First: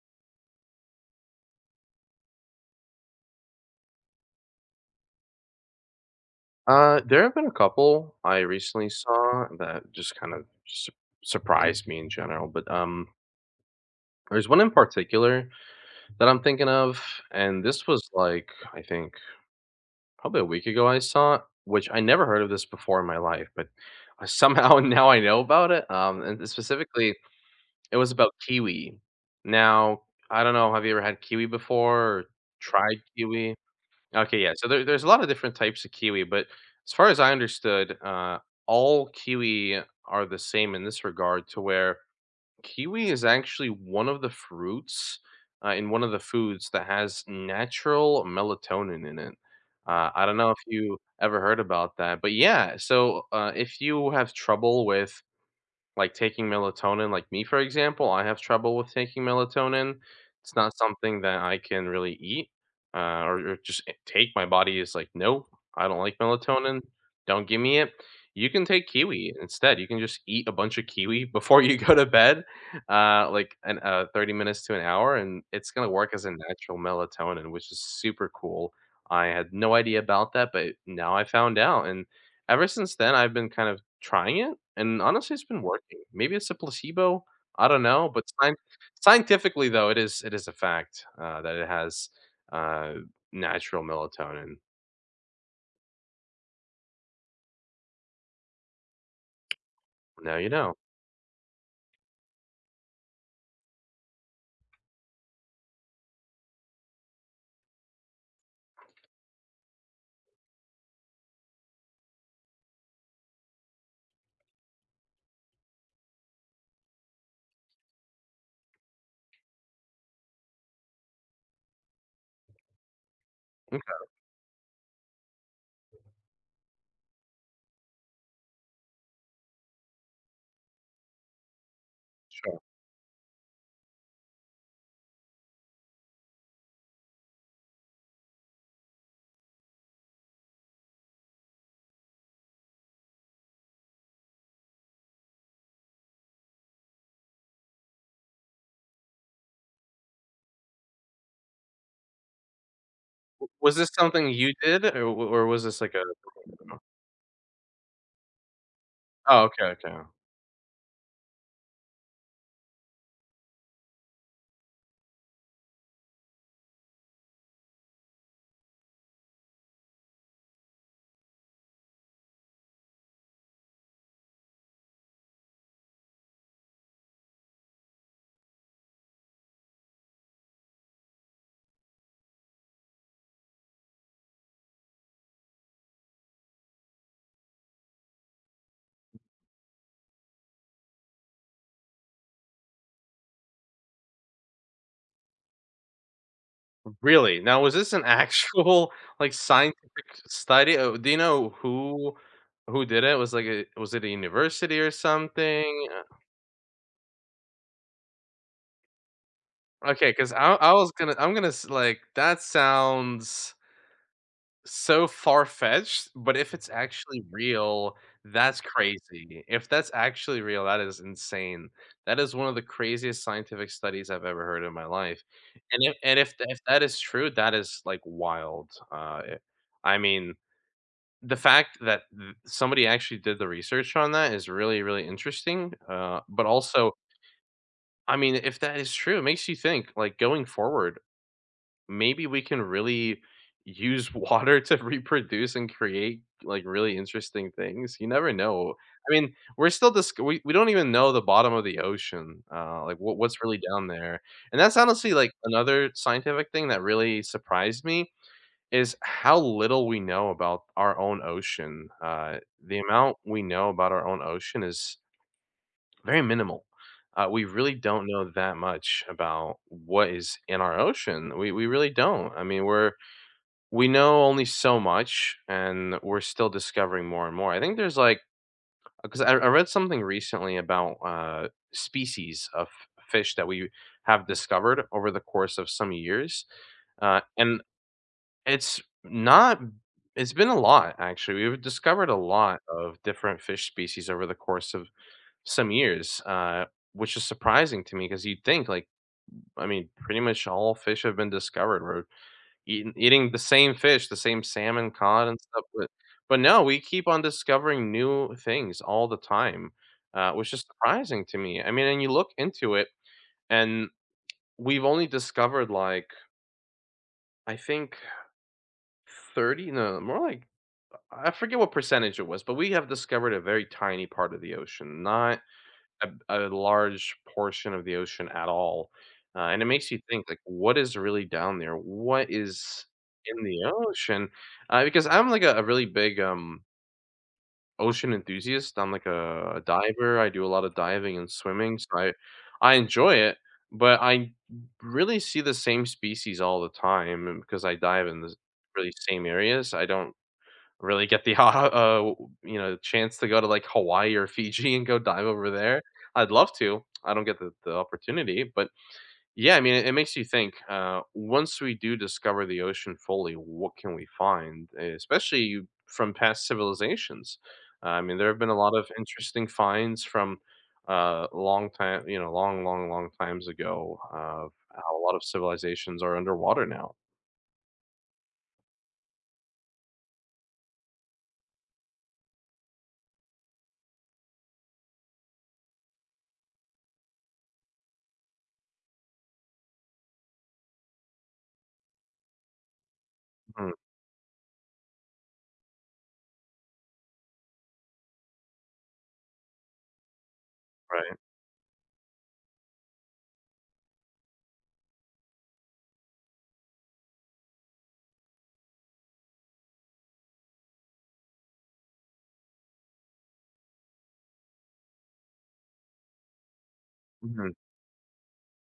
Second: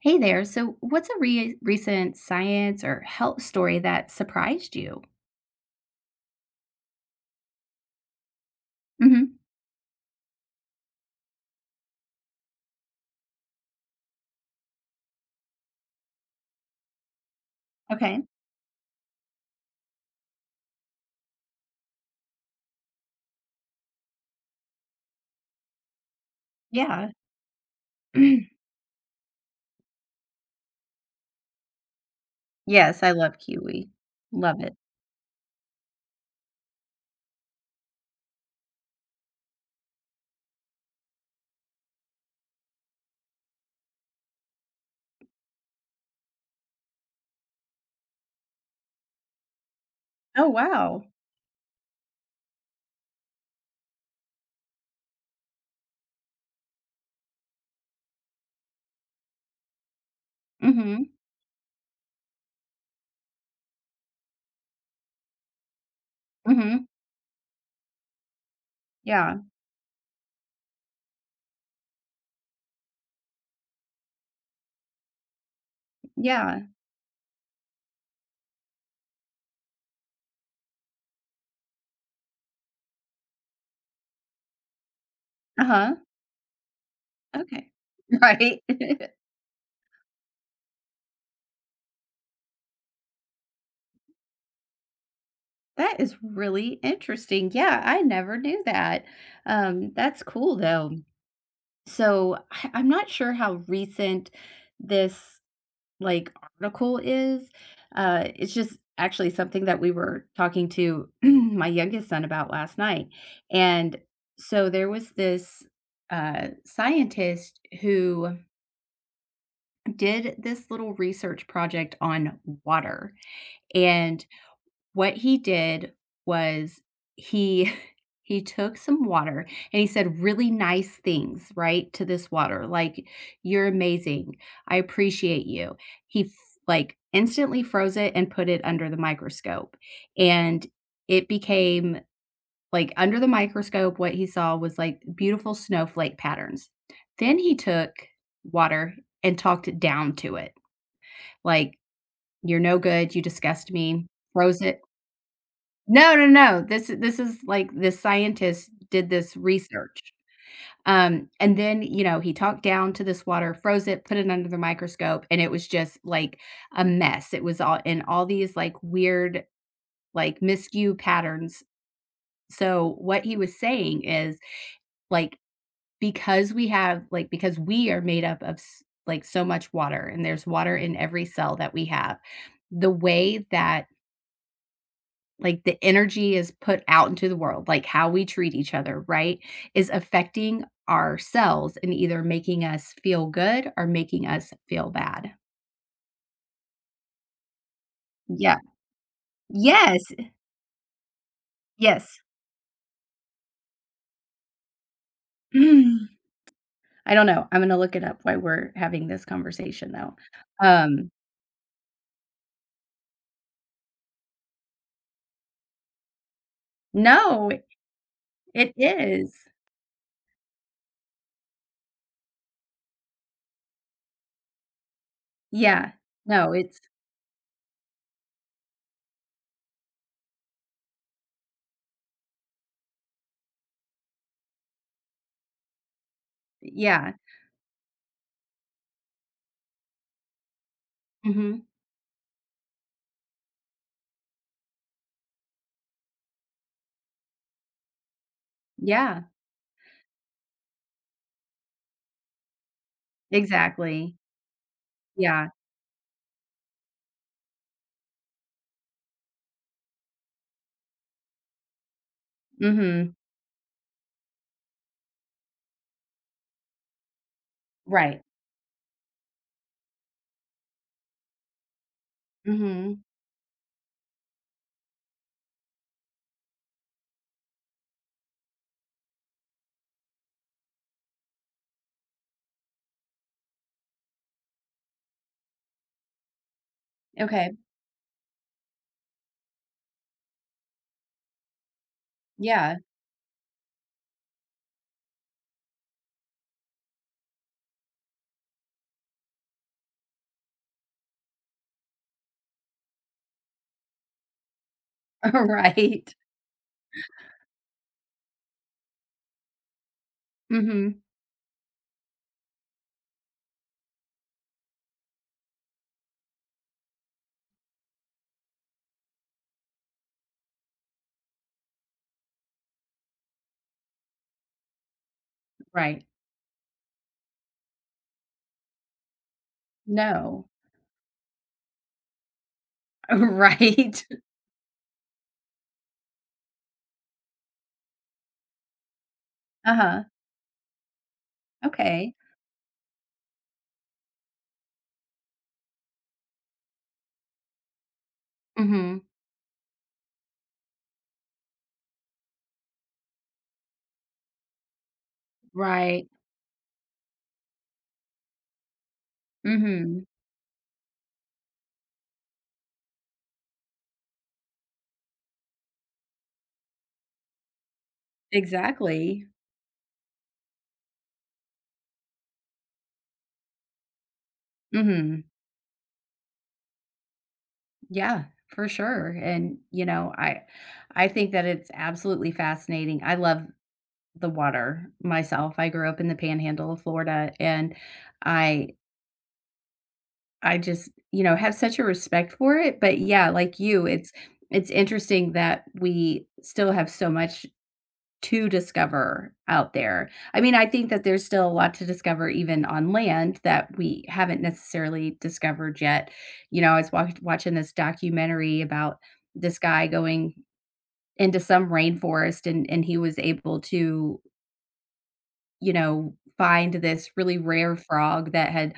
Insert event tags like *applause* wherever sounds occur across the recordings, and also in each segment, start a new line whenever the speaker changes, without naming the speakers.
Hey there. So, what's a recent science or health story that surprised you?
There have been a couple I recently
Hmm.
saw that just kind of su surprised me in general, but, there's one in particular that I'm thinking of, and this was,
Okay.
like, I think probably a week ago I saw it, which I never heard of this before in my life, but, somehow *laughs* now I know about it, and
Yeah.
specifically, it was about
*clears throat*
kiwi. Now, I don't know, have you ever had kiwi before or tried
Yes, I love
kiwi?
kiwi.
Okay, yeah.
Love
So
it.
there's a lot of different types of kiwi, but as far as I understood, all kiwi are the same in this regard, to where kiwi is actually one of the fruits in one of the foods that has natural melatonin in it. I don't
Oh
know if you
wow.
ever heard about that, but yeah. So if you have trouble with like, taking melatonin like me, for example, I have trouble with taking melatonin. It's not
Mm-hmm.
something that I can really eat, uh, or just, take. My body is like, "Nope, I don't like melatonin.
Mm-hmm.
Don't give me it." You can take kiwi
Yeah.
instead. You can just eat a bunch of kiwi before *laughs* you go to bed, like, an 30 minutes to an hour, and it's gonna work as a
Yeah.
natural melatonin, which is super cool. I had no idea about that, but now I found out, and ever since then, I've been kind of trying it, and honestly, it's been
Uh-huh.
working. Maybe it's a placebo, I
Okay.
don't know,
*laughs*
but
Right. *laughs*
scientifically, though, it is a fact, that it has, uh, natural melatonin.
That is really interesting. Yeah, I never knew that. That's
Now you
cool
know.
though. So I'm not sure how recent this, like, article is. It's just actually something that we were talking to *clears throat* my youngest son about last night, and so there was this, scientist who did this little research project on water,
Okay,
and what he did was he *laughs* he took some water and he said really nice things, right, to this
sure.
water, like, "You're amazing. I appreciate you." He f Like, instantly froze it and put it under the microscope, and it became, like, under the microscope, what he saw was, like, beautiful snowflake patterns. Then he took water and talked it down to it, like, "You're no good. You
W
disgust
Was this
me."
something you
Froze it.
did, or w or was this like a
No, no, no.
*laughs*
This is like this scientist did this
Oh, okay, okay.
research. And then, he talked down to this water, froze it, put it under the microscope, and it was just like a mess. It was all in all these like weird, like miscue patterns. So what he was saying is, like, because we are made up of like so much water, and there's water in every cell that we have. The way that Like, the energy is put out into the world, like, how we treat each other, right, is affecting ourselves and either making us feel good or making us feel bad.
Really? Now was this an *laughs*
Yeah.
actual, like,
Yes,
scientific study? Oh, do you know
yes. *clears throat*
who did it? Was, like, a was it a university or something?
Mm. I don't know. I'm gonna look it up while we're having this conversation,
Okay,
though.
because I was
Um,
gonna I'm gonna s like, that sounds so far-fetched, but if it's actually
no,
real, that's
it is.
crazy. If that's actually real, that is insane. That is one of the craziest scientific studies I've ever heard in my life, and
Yeah. No,
if
it's
that is true, that is, like, wild. I mean, the fact that th somebody actually did the research on that is really, really interesting, but also,
yeah.
I mean, if that is true, it makes you think, like, going forward,
Mhm.
maybe we can really use *laughs* water to reproduce and create like really interesting things. You never know. I
Yeah,
mean, we're still we don't even know the bottom of the ocean. Like what's really down
exactly.
there. And that's honestly like
Yeah.
another scientific thing that really surprised me is how little we know about our own ocean. The
Mhm.
amount we know about our own ocean is very minimal. We really don't
Right.
know that much about what is in our ocean. We really don't. I mean, we're
Mhm.
we know only so much, and we're still discovering more and more. I think there's like because I read something recently about species of fish that we have discovered over the course of some years,
Okay.
and it's not. It's been a lot actually. We've discovered a lot
Yeah.
of different fish species over the course of some years, which is surprising to me because you'd think, like, I mean, pretty much all fish have been discovered. We're eating the same fish, the same salmon, cod,
*laughs*
and stuff. But,
Right.
but no, we keep on discovering new things all the time, which is
Mhm.
surprising to me. I mean, and you look into it, and we've only discovered, like, I think 30, no, more like, I forget what percentage it was, but we have discovered a very tiny part of the ocean, not
Right.
a, a large portion of the ocean at all. And it makes you think, like,
No. *laughs*
what is really down there? What is in the
Right.
ocean? Because I'm like a really big ocean enthusiast. I'm like a
Uh-huh.
diver. I do a lot of diving and swimming, so I
Okay.
I enjoy it. But I really see the same species all the time, and because I dive in the really
Mhm.
same areas. I don't really get the *laughs* you know, chance to go to, like, Hawaii or Fiji and go dive over there.
Right.
I'd love to. I don't get the opportunity, but, yeah, I mean, it
Mhm.
makes you think, once we do discover the ocean fully, what can we find, especially from past civilizations? I mean, there have been a lot of
Exactly.
interesting finds from, long time you know, long, long, long times ago of how a lot of
Mhm.
civilizations are underwater now.
Yeah, for sure. And, I think that it's absolutely fascinating. I love the water myself. I grew up in the panhandle of Florida, and I I just, have such a respect for it. But yeah, like
Mm,
you, it's interesting that we still have so much to discover out there. I mean, I think that
right.
there's still a lot to discover even on land that we haven't necessarily discovered yet. You know, I was wa watching this documentary about this guy going into some rainforest, and he was able to, find this really
Mhm.
rare frog that had,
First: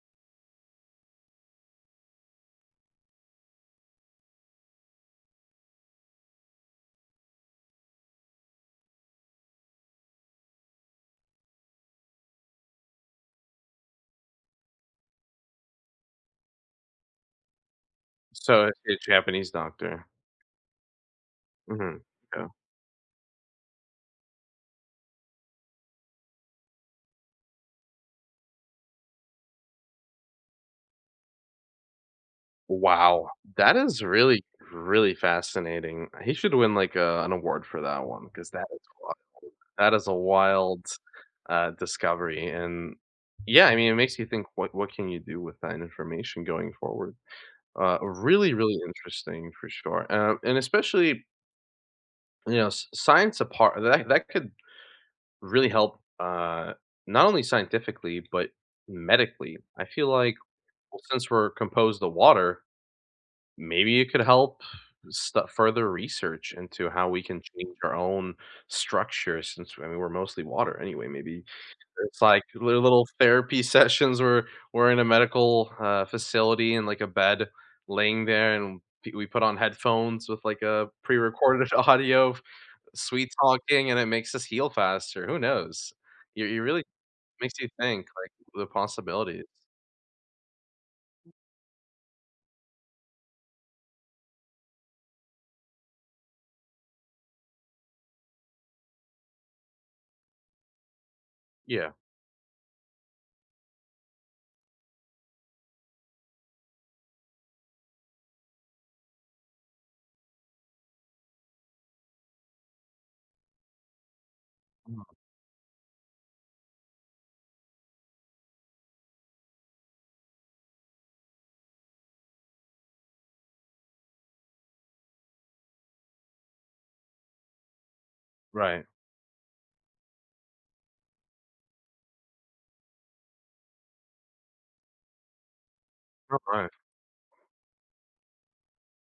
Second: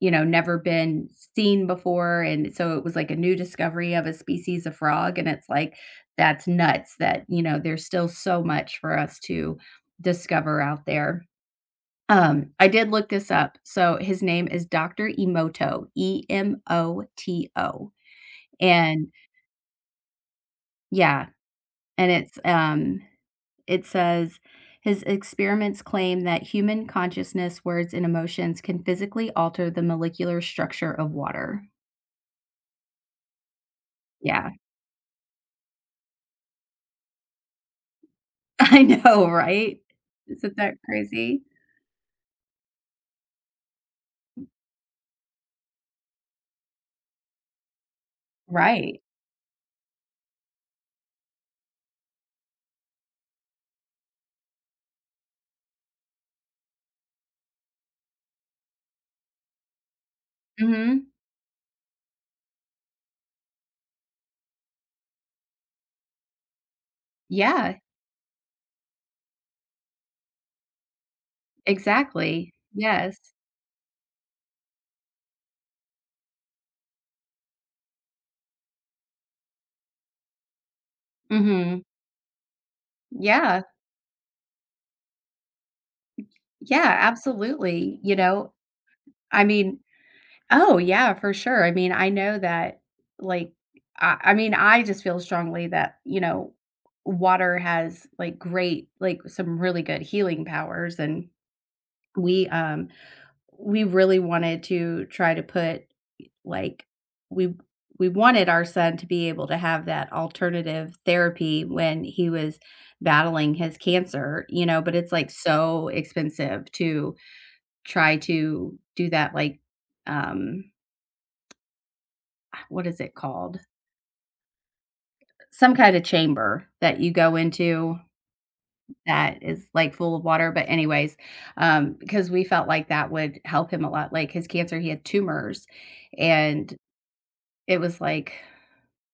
never been seen before, and so it was like a new discovery of a species of frog, and it's like, that's nuts that, there's still so much for us to discover out there. I did look this up, so his name is Dr. Emoto, Emoto,
So, a
and
Japanese doctor.
yeah,
Mhm.
and it's,
Yeah.
um it says, "His experiments claim that human consciousness, words, and emotions can physically alter the molecular structure of water."
Wow. That is really,
Yeah.
really fascinating. He should win, like, a an award for that one because
*laughs*
that is
I know,
wild.
right?
That is a
Isn't that
wild,
crazy?
discovery, and yeah, I mean, it makes you think what can you do with that information going forward? Really, really
Right.
interesting for sure, and especially, you know, s science apart that could really help, not only scientifically, but medically. I feel like, well,
Mhm.
since we're composed of water maybe it could help stu further research into how we can change
Yeah,
our own structure since, I mean, we're mostly water anyway, maybe it's like
exactly.
li little
Yes.
therapy *laughs* sessions where we're in a medical, facility and like, a bed laying there, and p we put on headphones with, like, a pre-recorded *laughs*
Mhm.
audio of sweet
Yeah.
talking, and it makes us heal faster, who knows? You really
Yeah,
makes you
absolutely,
think,
you
like,
know?
the
I
possibilities.
mean. Oh, yeah, for sure. I mean, I know that, like, I mean, I just feel strongly that, water has, like, great, like, some really good healing powers, and
Yeah.
we, um we really wanted to try to put, like, we we wanted our son to be able to have that alternative therapy when he was battling his cancer, you know, but
Mm,
it's, like, so expensive to try to do that, like, um, what is it called? Some kind of chamber that you go into
right.
that is, like, full of water, but anyways, because we felt like that would help him a lot, like, his cancer, he had tumors,
Alright,
and it was like,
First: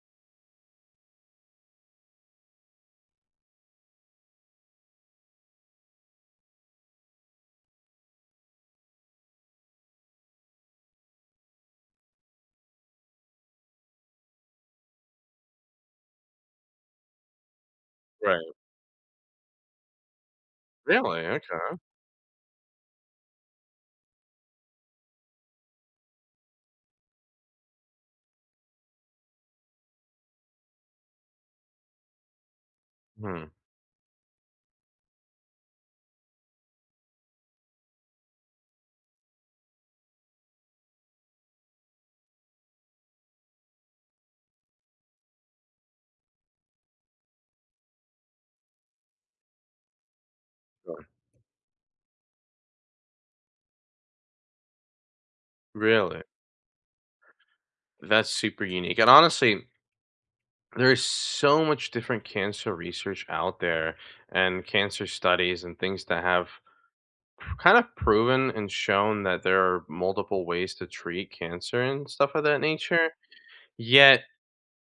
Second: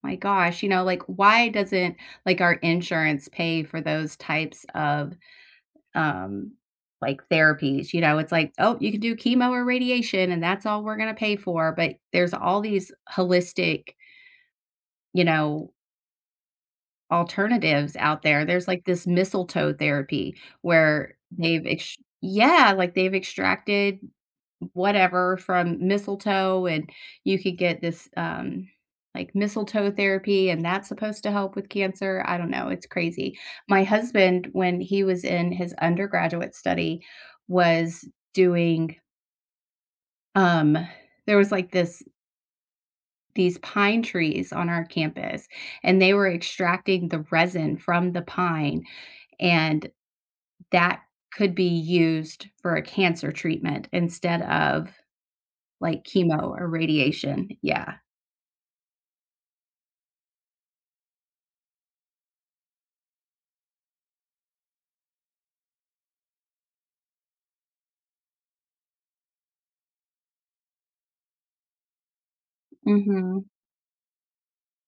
my gosh, you know, like, why doesn't, like, our insurance pay for those types of, um, like, therapies? You know, it's like, "Oh, you can do chemo or radiation, and that's all we're gonna pay for," but there's all these holistic, you know, alternatives out there.
right.
There's, like, this mistletoe therapy where
Really?
they've
Okay.
ex yeah, like, they've extracted whatever from mistletoe, and you could get this, like, mistletoe therapy, and that's supposed to help with cancer. I don't know, it's crazy.
Hmm.
My husband, when he was in his undergraduate study, was doing, um there was, like, this these pine trees on our campus, and they were extracting the resin from the pine, and that could be used for a cancer treatment instead of like
Really?
chemo or radiation. Yeah.
That's super unique. And honestly, there is so much different cancer research out there and cancer studies and things that have kind of proven and shown that there are multiple ways to treat cancer and stuff of that nature.
Mhm.
Yet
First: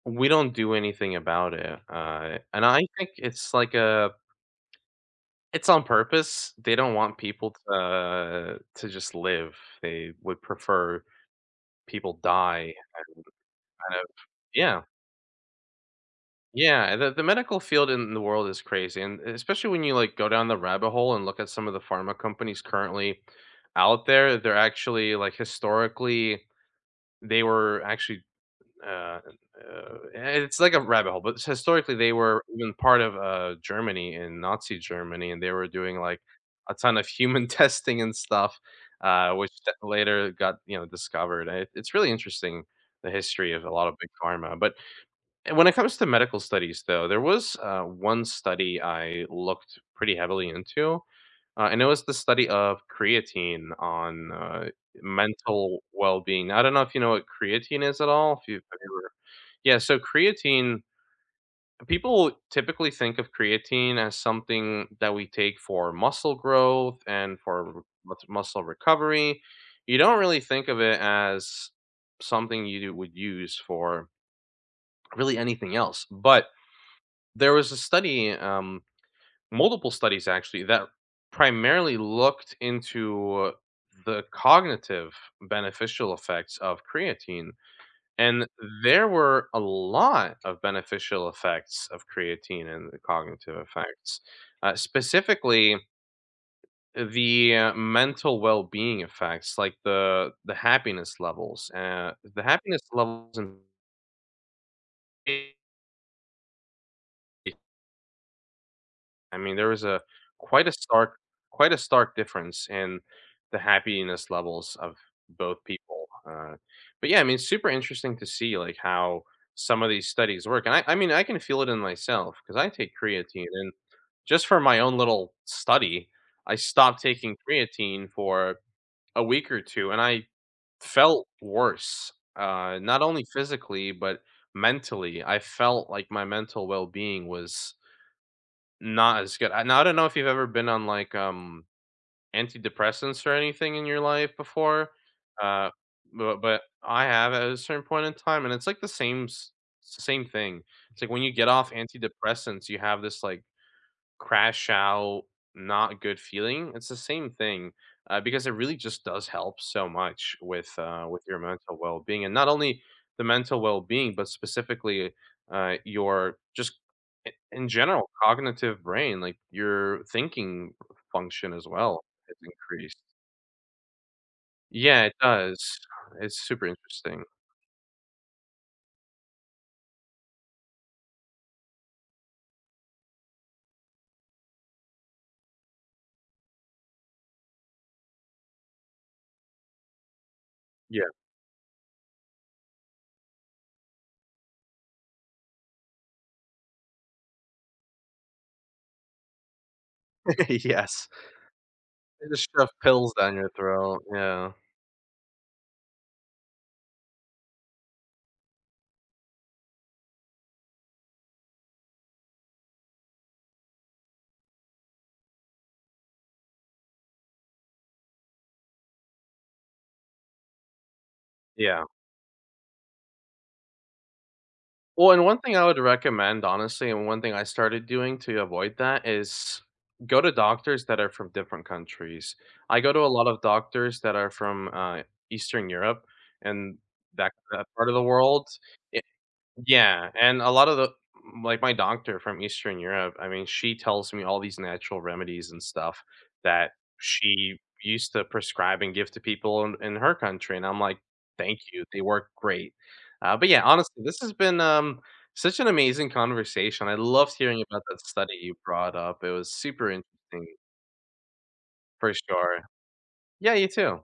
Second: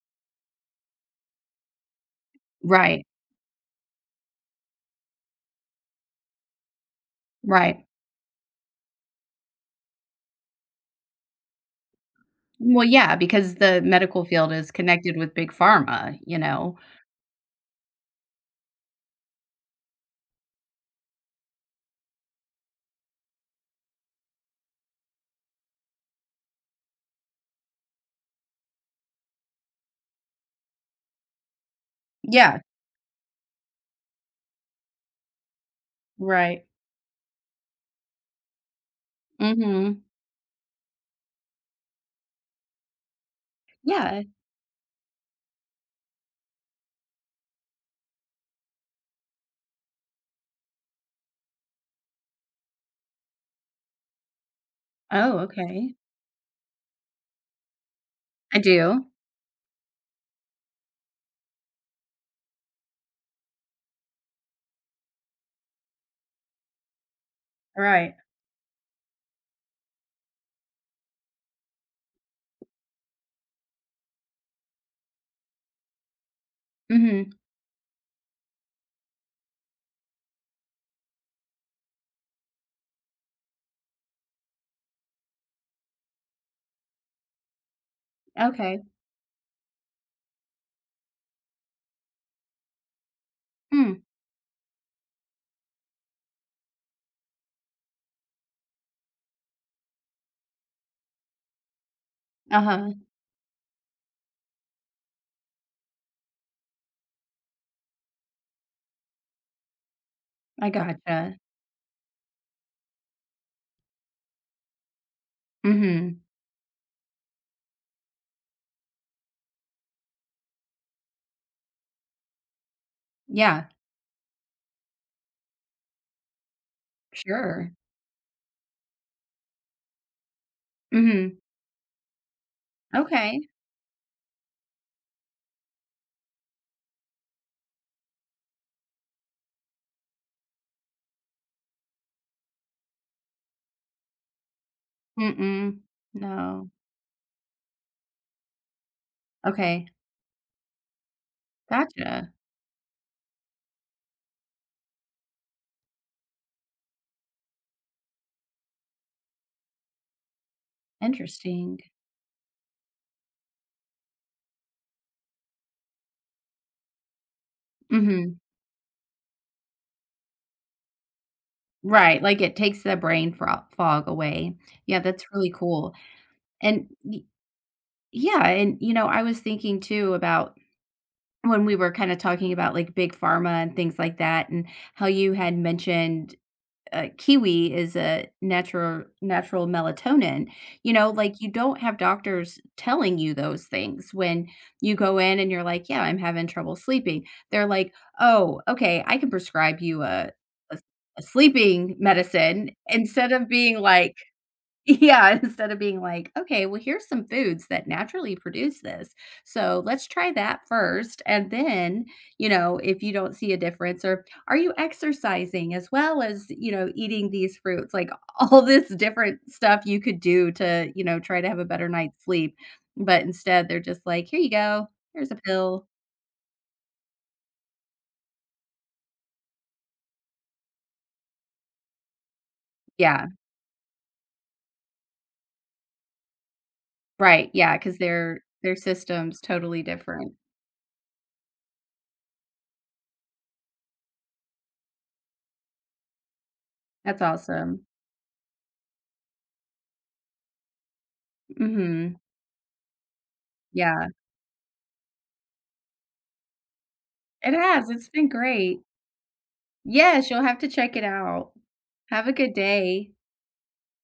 we don't do anything about it. And I
Right,
think it's like a it's on purpose. They don't want people
right.
to just live. They would prefer people die
Well, yeah,
and
because the
kind of
medical field is
yeah.
connected with big pharma, you know?
Yeah, the medical field in the world is crazy, and especially when you like go down the rabbit hole and look at some of the pharma companies currently out there, they're actually like historically they were actually uh, it's like a rabbit hole, but it's historically they were
Yeah,
even part of Germany in Nazi Germany, and they were doing like
right.
a ton of human *laughs* testing and stuff, which
Mhm.
later got you know discovered. And It's really interesting the history of a lot of big
Yeah.
pharma, but and when it comes to medical studies, though, there was one study I looked pretty heavily into, and it was the study of creatine on
Oh,
mental
okay.
well-being. I don't know if you know what creatine is at all. If
I
you've
do.
ever, yeah, so creatine. People typically think of creatine as something that we take for muscle growth and for
Right.
muscle recovery. You don't really think of it as something you would use for really anything else, but
Mhm.
there was a study, multiple studies actually, that primarily looked into the cognitive beneficial effects of creatine. And
Okay.
there were a lot of beneficial effects of creatine and the cognitive
Mm.
effects, specifically the mental well-being effects, like the happiness levels. The happiness
Uh-huh.
levels in I mean, there was a quite
I
a stark
gotcha.
quite a stark difference in the happiness levels of both people.
Mhm.
But yeah, I mean, it's super interesting to see like how some of these studies work. And I mean, I can feel it in myself because I take creatine
Yeah,
and just for my own little study, I stopped taking
sure.
creatine for a week or two and I felt
Mhm.
worse. Not only
Okay.
physically, but mentally. I felt like my mental well being was not as good. I now I don't know if you've ever been on, like, antidepressants or anything in your life before, uh,
Mm-mm.
bu but
No.
I have at a certain point in time, and it's, like, the same s
Okay.
same thing. It's, like, when you get off
Gotcha.
antidepressants, you have this, like crash out, not good feeling, it's the same thing, because it really just does help so much with your mental
Interesting.
well-being, and not only the mental well-being, but specifically, your just I in general,
Mhm.
cognitive brain, like, your thinking function as well
Right,
is
like, it takes the
increased.
brain fro fog away. Yeah,
Yeah, it
that's really
does.
cool.
It's super
And y
interesting.
yeah, and, you know, I was thinking too about when we were kinda talking about, like, big pharma and things like that, and how you had mentioned, kiwi is a natural melatonin. You know,
Yeah.
like, you don't have doctors telling you those things when you go in and you're like, "Yeah, I'm having trouble sleeping." They're like, "Oh, okay, I can prescribe you
*laughs*
a,
Yes.
a sleeping
They just shove
medicine,"
pills
instead
down
of
your
being
throat,
like,
yeah.
yeah, *laughs* instead of being like, "Okay, well, here's some foods that naturally produce this, so let's try that first, and then, you know, if you don't see a difference or are you exercising as well as, you know, eating these fruits?" Like, *laughs* all this different stuff you could do to, you know, try to have a
Yeah.
better night's sleep, but instead, they're just like, "Here you go.
Well, and
Here's a
one thing I would
pill."
recommend, honestly, and one thing I started doing to avoid that is go to doctors that are from different countries. I go to a
Yeah,
lot of doctors that are from Eastern Europe and
right,
that
yeah.
part of
Because
the world.
their system's totally
Yeah,
different.
and a lot of the like my doctor from Eastern Europe, I mean, she tells me all these natural remedies and stuff that
That's
she
awesome.
used to prescribe and give to people in her country, and I'm like, thank you, they
Mhm,
work great. But yeah, honestly,
yeah.
this has been such an amazing conversation. I loved
It
hearing about
has,
that
it's been
study you
great.
brought up. It was super
Yes, you'll
interesting
have to check it out.
for
Have a good
sure.
day.
Yeah, you too.